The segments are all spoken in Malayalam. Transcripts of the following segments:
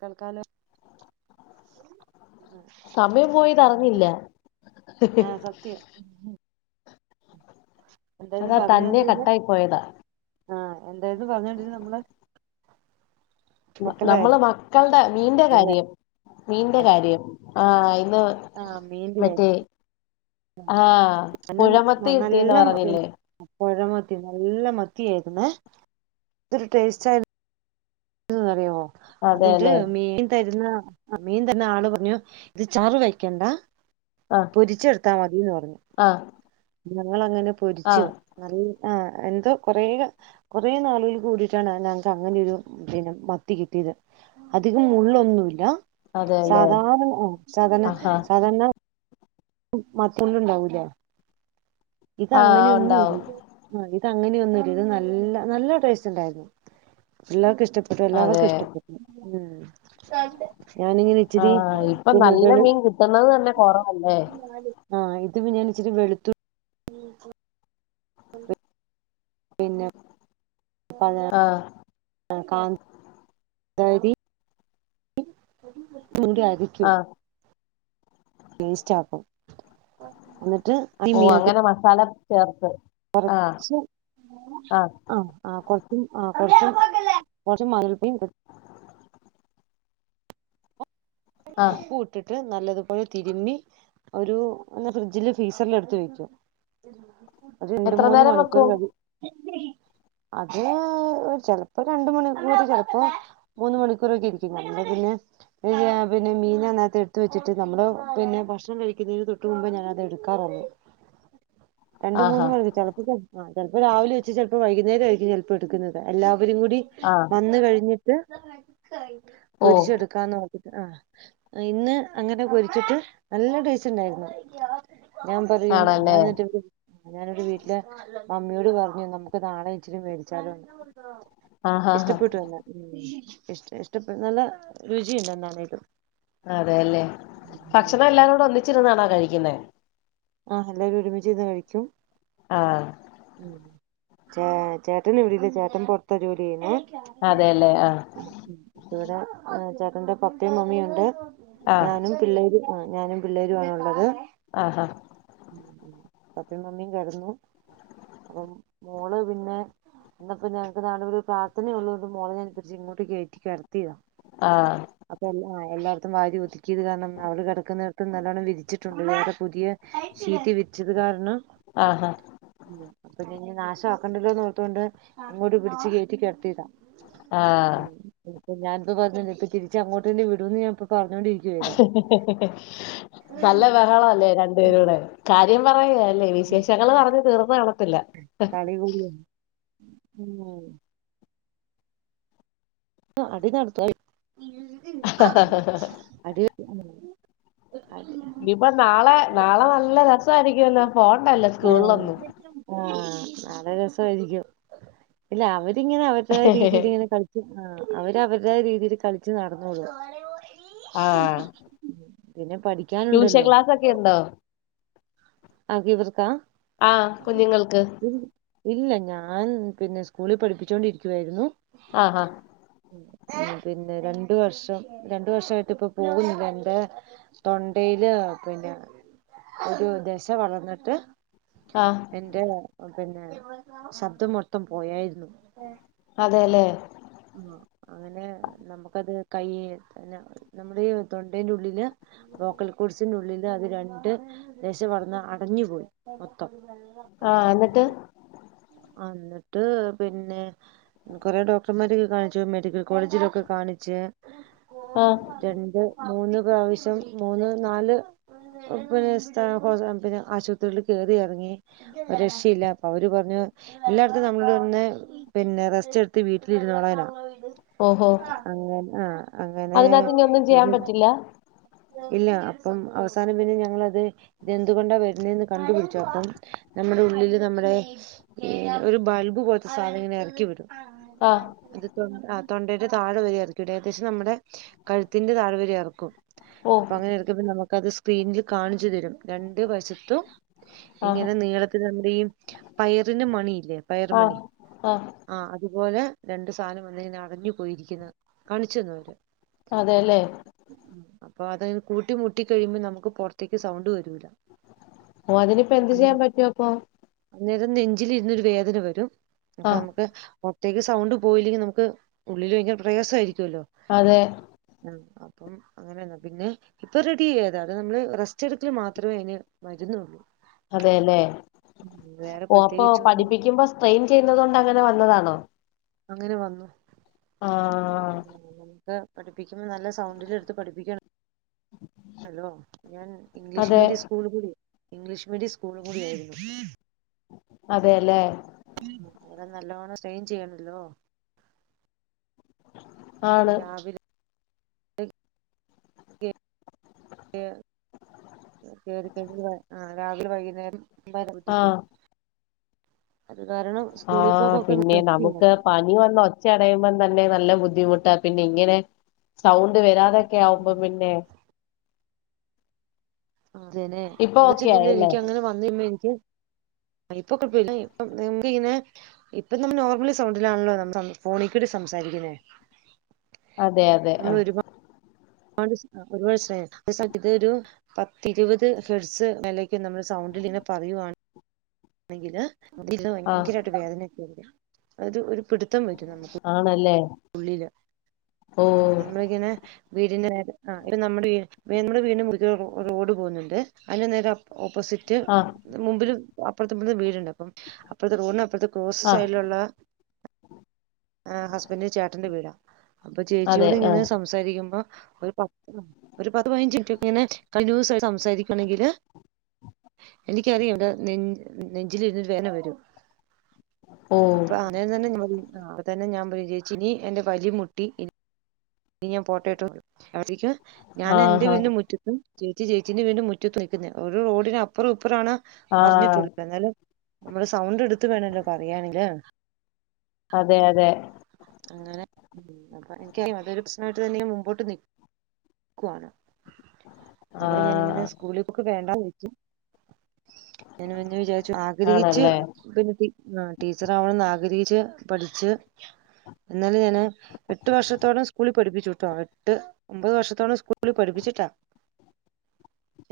കൽക്കാലം സമയം പോയിതറിഞ്ഞില്ല. ആഹ് സത്യം ഉം അതാ തന്നെ പറഞ്ഞോണ്ടിരുന്നെ കട്ടായി പോയതാ ആഹ് എന്തായത് പറഞ്ഞൊണ്ടിരുന്ന് നമ്മള് മക്കളുടെ നമ്മളെ കാര്യം മക്കൾടെ മീന്റെ കാര്യം മീന്റെ കാര്യം ആഹ് ഇന്ന് ആഹ് മീന്റെ മറ്റേ അഹ് ആ [unintelligible] പുഴമത്തി നല്ല കിട്ടീന്ന് പറഞ്ഞില്ലേ പൊഴമത്തി നല്ല മത്തി ആയിരുന്നേ എന്തൊരു ടേസ്റ്റായി ര്ന്നറിയോ എന്നിട്ട് അതെല്ലേ മീൻ തരുന്ന ആഹ് മീൻ തരുന്ന ആള് പറഞ്ഞു ഇത് ചാറ് വെക്കണ്ട ആ പൊരിച്ചെടുത്താ മതിന്ന് പറഞ്ഞു ആ ഞങ്ങളങ്ങനെ ആ പൊരിച്ച് നല്ല ആഹ് എന്തോ കൊറേ കൊറേ നാളുകളിൽ കൂടിട്ടാണ് ഞങ്ങക്ക് അങ്ങനൊരു പിന്നെ മത്തി കിട്ടിയത് അധികം മുള്ളൊന്നുല്ല അതെല്ലേ സാധാരണ സാധാരണ ആഹാ സാധാരണ മപുണ്ണ്ണ്ടാവൂല ആ ഉണ്ടാവും ഇതങ്ങനെയൊന്നുല്ല ആഹ് ഇത് അങ്ങനെയൊന്നുല്ല ഇത് നല്ല നല്ല ടേസ്റ്റ് ണ്ടായിരുന്നു പിള്ളർക്ക് ഇഷ്ട പ്പെട്ടു എല്ലാവർക്കും അതെ ഇഷ്ടപ്പെട്ടു ഞാനിങ്ങനെ ഇച്ചിരി ആഹ് ഇപ്പൊ പിന്നെ നല്ല വെളു മീൻ കിട്ടുന്നത് തന്നെ കൊറവല്ലേ ആഹ് ഇത് പിന്നെ ഞാൻ ഇച്ചിരി വെളുത്തു ഉം പിന്നെ [unintelligible] ആഹ് ആഹ് കാ തരി [unintelligible] ആ ഇൻസ്റ്റാക്കും ന്നട്ട് ഓഹ് അങ്ങനെ മസാല ചേർത്ത് ആ കൊറച്ച് ആ ആഹ് ആഹ് കൊറച്ചും ആഹ് കൊറച്ചും കൊറച്ചും [unintelligible] ആ ഉപ്പു ഇട്ടിട്ട് നല്ലതുപോലെ തിരുമ്മി ഒരു ഫ്രിഡ്ജില് ഫീസറിൽ എടുത്ത് വെക്കും. രണ്ട് എത്ര മൂന്ന് നേരം മണിക്കൂർ വെക്കും കഴി അത് ഒരു ചിലപ്പോ രണ്ട മണിക്കൂർ ചിലപ്പോ മൂന്ന് മണിക്കൂറൊക്കെ ഇരിക്കും പിന്നെ പിന്നെ [unintelligible] പിന്നെ മീന അന്നാത്ത് എടുത്ത് വെച്ചിട്ട് നമ്മള് പിന്നെ ഭക്ഷണം കഴിക്കുന്നതിന് തൊട്ട് മുമ്പ് ഞാന അത് എടുക്കാറുള്ളു രണ്ട് മൂന്ന് ആഹാ മണി ചെല ആ ചിലപ്പോ രാവിലെ വെച്ച് [unintelligible] ചെൽപ്പോ രാവിലെ വെച്ച് വൈകുന്നേരം ആയിരിക്കും ചെൽപ്പോ എടുക്കുന്നത് എല്ലാവരും കൂടി ആ വന്ന് കഴിഞ്ഞിട്ട് ഓ പൊരിച്ചെടുക്കാന്ന് നോക്കിട്ട് ആ ഇന്ന് അങ്ങനെ പൊരിച്ചിട്ട് നല്ല ടേസ്റ്റ് ഉണ്ടായിരുന്നു ഞാൻ പറയും ആണല്ലേ ഞാൻ എന്നിട്ട് [unintelligible] ഞാനൊരു വീട്ടിലെ മമ്മിയോട് പറഞ്ഞു നമുക്ക് നാളെ ഇച്ചിരും മേടിച്ചാലോന്ന് ആഹാ ഹാ ഇഷ്ടപ്പെട്ടുന്ന ഇ ഇഷ്ടപ്പെ നല്ല രുചിയുണ്ട്നട്ടും [unintelligible] അതെയല്ലെ ഭക്ഷണം എല്ലാരും കൂടെ ഒന്നിച്ചിരുന്നാണോ കഴിക്കിന്നെ ആഹ് എല്ലാവരും ഒരുമിച്ചിരുന്ന് കഴിക്കും ആഹ് ഏ ചേട്ടൻ ഇവിടില്ല ചേട്ടൻ പൊറത്താ ജോലി ചെയ്യുന്നേ അതെയല്ലേ ആഹ് ഇവിടെ ചേട്ടന്റെ പപ്പയും മമ്മിയുണ്ട് ആഹ് ഞാനും പിള്ളേരും ആഹ് ഞാനും പിള്ളേരു ആണുള്ളത് ആഹാ ഉം ഉം പപ്പയും മമ്മിയും കെടന്നു ഉം മോള് പിന്നെ ഇന്നപ്പോ ഞങ്ങക്ക് നാളിവിടൊരു പ്രർത്ഥനയുള്ളോണ്ട് മോളെ ഞാനിങ്ങോട്ട് കയറ്റി കെടത്തിയതാ [unintelligible] ആഹ് അപ്പൊ എല്ല എല്ലാർത്തും വാരി ഒതുക്കിയത് കാരണം അവള് കെ ടക്കുന്ന നല്ലോണ്ണം വിരിച്ചിട്ടുണ്ട്ടെ അമ്മ പുതിയ ഷീറ്റ് വിരിച്ചത് കാരണം ആഹ് ഹ ഉം അപ്പൊതിനി നാശാക്കണ്ടല്ലോന്നോർത്ത് കൊണ്ട് ഇങ്ങോട്ട് പിടിച്ച് കേറ്റി കെടത്തീതാ ആഹ് ഉം ഇപ്പ ഞാനിപ്പ പറഞ്ഞണ്ട് ഇപ്പൊ തിരിച്ച അങ്ങോട്ട്ന്നെ വിടോന്ന് ഞാനി പ്പ പറഞ്ഞോണ്ടി ഹ്ഹ്ഹ് നല്ല ബഹള അല്ലേ രണ്ടു പേരൂടെ കാര്യം പറയ അല്ലേ വിശേഷങ്ങൾ പറഞ്ഞ് തീർന്ന് കണത്തില്ല കളി കൂടിയാ ഉം അടി നടത്ത അടി [unintelligible] അ [unintelligible] പ്പൊ നാളെ നാളെ നല്ല രസായിരിക്കുവല്ലൊ പോണ്ടല്ലോ ആഹ് സ്കൂളിലൊന്നും ആഹ് നല്ല രസായിരിക്കും ഇല്ല അവരിങ്ങനെ അവരുടെ രീതിൽ ഇങ്ങനെ കളി ആ അവര് അവരുടേതായ രീതിൽ കളിച്ച് നടന്നോളും ആഹ് പിന്നെ പഠി ട്യൂഷൻ ക്ലാസ് ഒക്കെ ഉണ്ടോ [unintelligible] ആെ ഇവർക്കാ ആഹ് കുഞ്ഞുങ്ങൾക്ക് ഇല്ല ഞാൻ പിന്നെ സ്കൂളിൽ പഠിപ്പിച്ചോണ്ടിരിക്കുവായിരുന്നു ആഹ് ആഹ് പിന്നെ രണ്ട് വർഷം രണ്ട് വർഷായിട്ട് ഇപ്പ പോവുന്നില്ല എന്റെ തൊണ്ടയില് പിന്നെ ഒരു ദശ വളർന്നിട്ട് ആഹ് എന്റെ പിന്നെ ശബ്ദം മൊത്തം പോയായിരുന്നു അതെല്ലെ ആ അങ്ങനെ നമുക്കത് കൈന്നെ നമ്മളെ ഈ തൊണ്ടേന്റെ ഉള്ളില് ലോക്കൽ കൂഴ്സിനുള്ളില് അത് രണ്ട് ദശ വന്ന് അടഞ്ഞു പോയി മൊത്തം ആഹ് എന്നിട്ട് അഹ് ന്നിട്ട് പിന്നെ കൊറേ ഡോക് [unintelligible] കാണിച്ചു മെഡിക്കൽ കോളേജിലൊക്കെ കാണിച്ച് ആഹ് രണ്ട് മൂന്ന് പ്രാവശ്യം മൂന്ന് നാല് പിന്നെ സ്താ ഹോസ് പിന്നെ ആശുപത്രിയിൽ കേറി എറങ്ങി രക്ഷയില്ല അപ്പൊ അവര് പറഞ്ഞു എല്ലായിടത്തും നമ്മൾ [unintelligible] പിന്നെ റെസ്റ്റ് എടുത്ത് വീട്ടി ട്ടിലിരുന്നോളാനാ ഓഹോ അങ്ങനെ ആഹ് അങ്ങനെ അതിനകത്ത് ഇനി ഒന്നും ചെയ്യാൻ പറ്റില്ല ഇല്ല അപ്പം അവസാനം പിന്നെ ഞങ്ങളത് ഇതെന്തുകൊണ്ടാ വരുന്നതെന്ന് കണ്ടുപിടിച്ചു അപ്പം നമ്മുടെ ഉള്ളില് നമ്മുടെ ഒരു ബൾബ് പോലത്തെ സാധനം ഇങ്ങനെ എറക്കി വിടും ആഹ് ആഹ് തൊണ്ടയുടെ താഴെ വരെ എറക്കിവിടും ഏകദേശം നമ്മടെ കഴുത്തിന്റെ താഴെ വരെ എറക്കും ഓ അപ്പൊ അങ്ങനെ എറക്കുമ്പ നമുക്ക്‌ അത് സ്ക്രീനിൽ കാണിച്ചു തരും രണ്ടു വശത്തും ആഹ് ഇങ്ങനെ നീളത്തി നമ്മടെ ഈ പയറിന്റെ മണിയില്ലേ പയർ ആഹ് മണി ആഹ് ആ അതുപോലെ രണ്ടു സാനം വന്നിങ്ങനെ അടഞ്ഞു പോയിരിക്കുന്നെ കാണിച്ചന്ന് അവര് അതെല്ലേ അപ്പൊ അത് കൂട്ടി മുട്ടി കഴിയുമ്പോം നമുക്ക് പൊറത്തേക്ക് സൗണ്ട് വരൂല ഓ അതിനിപ്പോ എന്ത് ചെയ്യാൻ അന്നേ പറ്റുവപ്പൊ അന്നേരം നെഞ്ചിലിരുന്നൊരു വേദന വരും അപ്പൊ ആഹ് നമുക്ക് പൊറത്തേക്ക് സൗണ്ട് പോയില്ലെങ്കിൽ നമുക്ക് ഉള്ളിൽ ഭയങ്കര പ്രയാസ ആയിരിക്കുമല്ലോ അതെ ഉം അപ്പം അങ്ങനെന്നാണ് പിന്നെ ഇപ്പ റെഡിആയി അത് നമ്മൾ റെസ്റ്റ് എടുക്കൽ മാത്രമേ അതിന് മരുന്നുള്ളൂ അതെല്ലേ വേറെ ഓ അപ്പൊ പ്രത്യേകിച്ചൊന്നുല്ല്യ പഠിപ്പിക്കുമ്പോ സ്ട്രെയിൻ ചെയ്യുന്നതോണ്ട് അങ്ങനെ വന്നതാണോ അങ്ങനെ വന്നു ആഹ് നമുക്ക് പഠിപ്പിക്കുമ്പോൾ നല്ല സൗണ്ടിലെടുത്ത് പഠിപ്പിക്കണല്ലോ ഞാൻ ഇംഗ്ലീഷ് അതെ മീഡിയം സ്കൂ സ്കൂൾ കൂടി ഇംഗ്ലീഷ് മീഡിയം സ്കൂൾ കൂടി ആയിരുന്നു അതെല്ലേ അങ്ങനെ നല്ലോണം സ്‌ട്രെയിൻ ചെയ്യണല്ലോ ആണ് രാവിലെ ക്ക് കേറിക്കഴഞ്ഞ ആ രാവിലെ വൈകുന്നേരം പോയി ആഹ് അത് കാരണം ആ സ്കൂളിൽ പോക്കൊക്കെ പിന്നെ നിർത്തി നമുക്ക് പ പനി വന്ന് ഒച്ച അടയുമ്പം തന്നെ നല്ല ബുദ്ധിമുട്ടാ പിന്നെ ഇങ്ങനെ സൗണ്ട് വരാതൊക്കെയവുമ്പം പിന്നെ അതേനെ ഇപ്പൊ അത് ഓക്കെ വെച്ചിട്ടില്ലേ ആയല്ലേ എനിക്ക് അങ്ങനെ വന്ന് കഴിയുമ്പോ എനിക്ക് ഇപ്പൊ കൊഴപ്പല്യാ ഇപ്പൊ നമുക്ക് ഇങ്ങനെ ഇപ്പൊ നമ്മ നോർമലി സൗണ്ടിലാണല്ലോ നമ്മ ഫോണി കൂടി സംസാരിക്കുന്നേ അതെ അതെ നമ്മൾ ആഹ് ഒരുപാട് [unintelligible] ഒരുപാട് സ്‌ട്രെയിൻ പഷേ ഇതൊരു പത്തിരുപത് ഹെഡ്സ് മേലെയ്ക്ക് നമ്മള് സൗണ്ടിൽ ഇങ്ങനെ പറയുവാണ് വാണേങ്കില് ആഹ് ഭയങ്കരമായിട്ട് വേദനൊക്കെ വരും അ ഒരു പിടിത്തം വരും നമുക്ക് ആണല്ലേ ഉള്ളില് ഓ നമ്മളിങ്ങനെ വീടിന്റെ ആഹ് ഇപ്പ നമ്മുടെ നമ്മള് വീടിന്റെ മുകളിലേക്ക് ഒരു റോഡ് പോകുന്നുണ്ട് അതി നേരെ ഓപ്പോസിറ്റ് ആഹ് റ്റ് മുമ്പില് അപ്പർത്തും ഇപ്പർത്തു വീട്ണ്ട് അപ്പം അപ്പർത്തെ റോഡ്ന് അപ്പർത്തെ റോസ് ആഹ് സൈഡിലുള്ളാ ഏഹ് ഹസ്ബന്റ് ചേട്ടെന്റെ വീടാ അപ്പൊ അതെ ചേച്ചിയോട് ഇങ്ങെനെ ആഹ് സംസാരിക്ക്യുമ്പാെ ഒരു പത് ഒരു പത്ത് പയ്നഞ്ച് മിൻറ്റൊക്കെങ്ങെനെ കൺഡ്യൂസായ്‌ സംസാരിക്കണെങ്കില് എനിക്കറിയാം വ്ടെ നെൻ നെഞ്ചില് ങ്ങ് വേദ്ന വെരും ഓ അപ്പൊ അങ്ങെനെ തന്നെ ഞാൻ ആഹ് അപ്പൊ തന്നെ ഞാ പോയി ചോയ്ച്ച് ഇനി എന്റെ വഴി മുട്ടി ഇ ഇനി ഞാൻ പോട്ടേട്ടോന്ന് അപ്പഴ്ത്തേക്ക് ഞാൻ എന്റെ ആഹാ വീട്ന്റെ മുറ്റത്ത് ചേച്ചി ചേച്ചിന്റെ വീട്ന്റെ മുറ്റത്ത് നിക്കുന്നെയാ ഒര് റോഡിന് അപ്പറും ഇപ്പറു ആണ് ആഹ് പറഞ്ഞിട്ടുള്ളത് ന്നാലും നമ്മള് സൗണ്ട് എട്ത്ത് വേണെല്ലോ പറയാണെങ്ങ്‌ല് അതെ അതെ അങ്ങെനെ ഉം കൊറോ എനിക്ക്നി അതൊരു പ്രശ്നായ്ട്ട് തന്നെങ്ങെ മുമ്പോട്ടും നി ക്കുവാണ് അതുപോലെ ഞാനിങ്ങെനെ ആഹ് സ്കൂളി പോക്ക് വേണ്ടാന്ന് വെച്ചു ഞാൻ പിന്നെ വിചാര്ച്ചു ആഗ്രഹിച്ച് ആണല്ലേ പിന്നെ ടി ആഹ് ടീച്ചറാവണംന്ന് ആഗ്രഹിച്ച് പഠിച്ച് എന്നാല് ഞാന് എട്ട് വർഷത്തോളം സ്കൂളി പഠിപ്പിച്ചൂട്ടോ എട്ട് ഒമ്പത് വർഷത്തോളം സ്കൂളി പഠിപ്പിച്ചിട്ടാ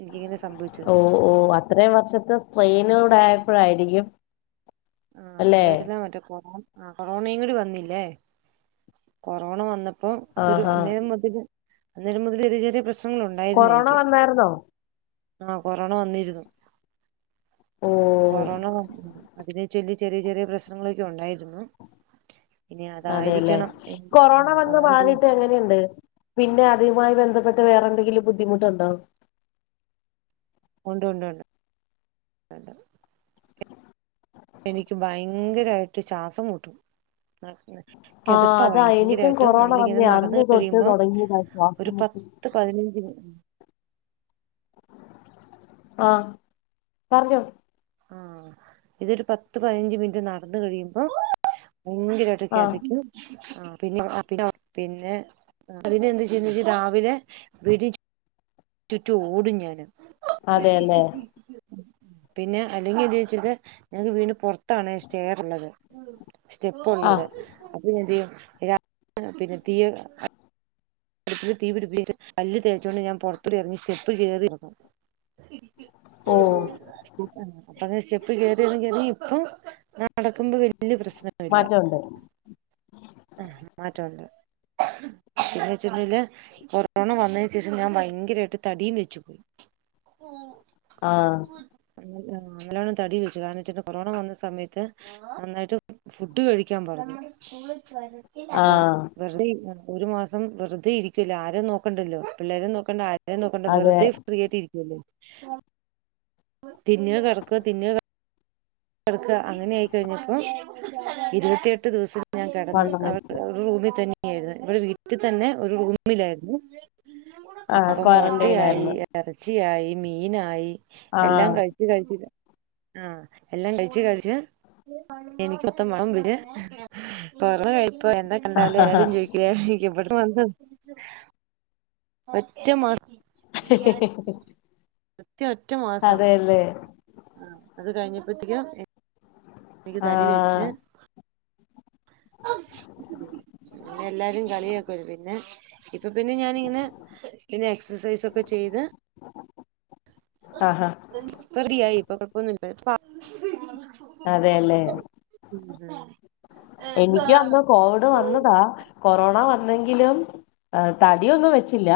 എനിക്കിങ്ങെനെ സംഭവി ഓഹ് ഓഹ് അത്രെയും വർഷത്തെ സ്ട്രെയ്നൂടെ ആയപ്പഴായിരിക്കും ആഹ് അത് കാരണം മറ്റേ കൊറോണ ആഹ് കൊറോണില് വന്നില്ലേ കൊറോണ വന്ന പ്പം അതൊരു ആഹാ അന്നേരം മുതെല് അന്നേരം മുതെല് ഒര് ചെറിയ പ്രശ്നങ്ങള് ഉണ്ടായ്ര്ന്നു കൊറോണ എനിക്ക് വന്നായിരുന്നോ ആഹ് കൊറോണ വന്നീര്ന്നു ഓഹ് കൊറോണ വന്ന് അതിനെ ചൊല്ലി ചെറിയ ചെറിയ പ്രശ്നങ്ങളൊക്കെ ഒണ്ടായ്ര്ന്നു അതേല്ലെ കൊറോണ ഉം വന്ന് അതാണ് തോ മാറീട്ട് എങ്ങെനെയ്ണ്ട് പിന്നെ അതേമായ് ബെന്ധപ്പെട്ട് വേറെന്തെങ്കിലും ബുദ്ധിമുട്ട്ണ്ടോ? ഉണ്ട് ഉണ്ട് ഉണ്ട് ഉണ്ട് എനിക്ക് ഭയങ്കരായ്ട്ട് ചാസം മുട്ടും ആഹ് ങ്ങെനെ ആഹ് കെതപ്പാ അതാ എനിക്കും ഭയങ്കരായ്ട്ടും കൊറോണ നമ്മളിങ്ങെനെ വന്നേ നടന്ന് അന്ന് തൊട്ട് കഴിയ്സം തുടങ്ങിയതാ ഒര് ശ്വാസം പ മുട്ട് ത്ത് പത്‌നഞ്ച് മി ആഹ് പറഞ്ഞോ ആഹ് ഇതൊരു പത്ത് പയ്നഞ്ച് മിൻറ്റ് നടന്ന് കഴിയുമ്പോ ഭയങ്കെരെ യ്ട്ട് ആഹ് കെതെക്ക്യും ആഹ് പിന്നെ ആഹ് പിന്നെ പിന്നെ ആഹ് അതിനെന്ത്‌ ചെയ്യ്ന്നെച്ച രാവിലെ വീടി ചുറ്റും ഓടും ഞാന് അതേല്ലേ പിന്നെ അല്ലെങ്കി എന്ത്യ്യുംച്ച്ട്ട് ഞങ്ങക്ക് വീട്ന്റെ പൊർത്താണെ സ്റ്റെയറ്ള്ളത് സ്റ്റെപ്പുള്ളത് ആഹ് അപ്പോ പിന്നെ എന്തെയ്യും രാവിലെ പിന്നെ തീയ് അടുപ്പില് തീ പിടിപ്പിച്ട്ട് പല്ല് തേച്ചോണ്ട് ഞാൻ പൊറത്തൂടി എറെങ്ങി സ്റ്റെപ്പ് കേറി [unintelligible] ഓഹ് അപ്പങ്ങനെ സ്റ്റെപ്പ് കേറിയെറെങ്ങി എറെങ്ങി ഇപ്പം നടക്ക്മ്പോ വല്യ പ്രശ്ന മാറ്റ ഉണ്ട് ആഹ് മാറ്റമുണ്ട് പിന്നെ വെച്ചിട്ണ്ടേല് കൊറോണ വന്നേന് ശേഷം ഞാൻ ഭയങ്കരായ്ട്ട് തടീം വെച്ചു ആഹ് അങ്ങനെയാണോ നല്ലോണം തടി വെച്ചു കാരണോച്ട്ട് കൊറോണ വന്ന സമയത്ത് നന്നായിട്ട് ഫുഡ് കഴിക്കാൻ പറഞ്ഞു അപ്പം ആഹ് വെർതെ ഇരു ഒരു മാസം വെറുതെ ഇരിക്കല്ലേ ആരേം നോക്കണ്ടല്ലോ പിള്ളേരും നോക്കണ്ട ആ രേം നോക്കണ്ട അതെ വെറുതെ ഫ്രീ ആയിട്ടരിക്കോല്ലേ തിന്ന കെടക്ക തിന്ന കെടക്ക അങ്ങനേയിക്കഴിഞ്ഞപ്പോ ഇരുപത്തിയട്ട് ദിവസം ഞാൻ കെടന്ന് വണ്ണം അവിടെ വെച്ച് ഒരു റൂമി തന്നെയായിരുന്നു ഇവിടെ വീട്ടി തന്നെ ഒരു റൂമിലായിരുന്നു. ആഹ് അപ്പൊ മൊട്ട ക്വാറന്റൈൻ ആയി. ആയിരുന്നു എറച്ചിയായി മീനായി എല്ലാം ആഹ് കഴിച്ച് കഴിച്ച് ത ആഹ് എല്ലാം കഴിച്ച് കഴിച്ച് എനിക്കൊത്തം [unintelligible] കൊറോണ കഴിഞ്ഞപ്പോ എന്നെ കണ്ടാല് എല്ലാരും ചൊയ്ക്കുവേ എവിട്ന്ന് വന്നതാ ഒറ്റേ മാസം [unintelligible] കൃത്തിയ ഒറ്റ മാസം അല്ലേ ആഹ് അത് കഴിഞ്ഞപ്പോത്തേക്കും എനിക്ക് തടി വെച്ച് ആഹ് അഹ് എല്ലാരും കളിയക്കരു പിന്നെ ഇപ്പൊ പിന്നെ ഞാനിങ്ങനെ പിന്നെ എക്സസൈസ ഒക്കെ ചെയ്ത് ആഹ് ആഹ് റെഡിയായി ഇപ്പൊ കൊഴപ്പൊന്നില്ല അതെല്ലേ എനിക്ക് വന്നോ കോവിഡ് വന്നതാ കൊറോണ വന്നെങ്കിലും തടിയൊന്നും വെച്ചില്ല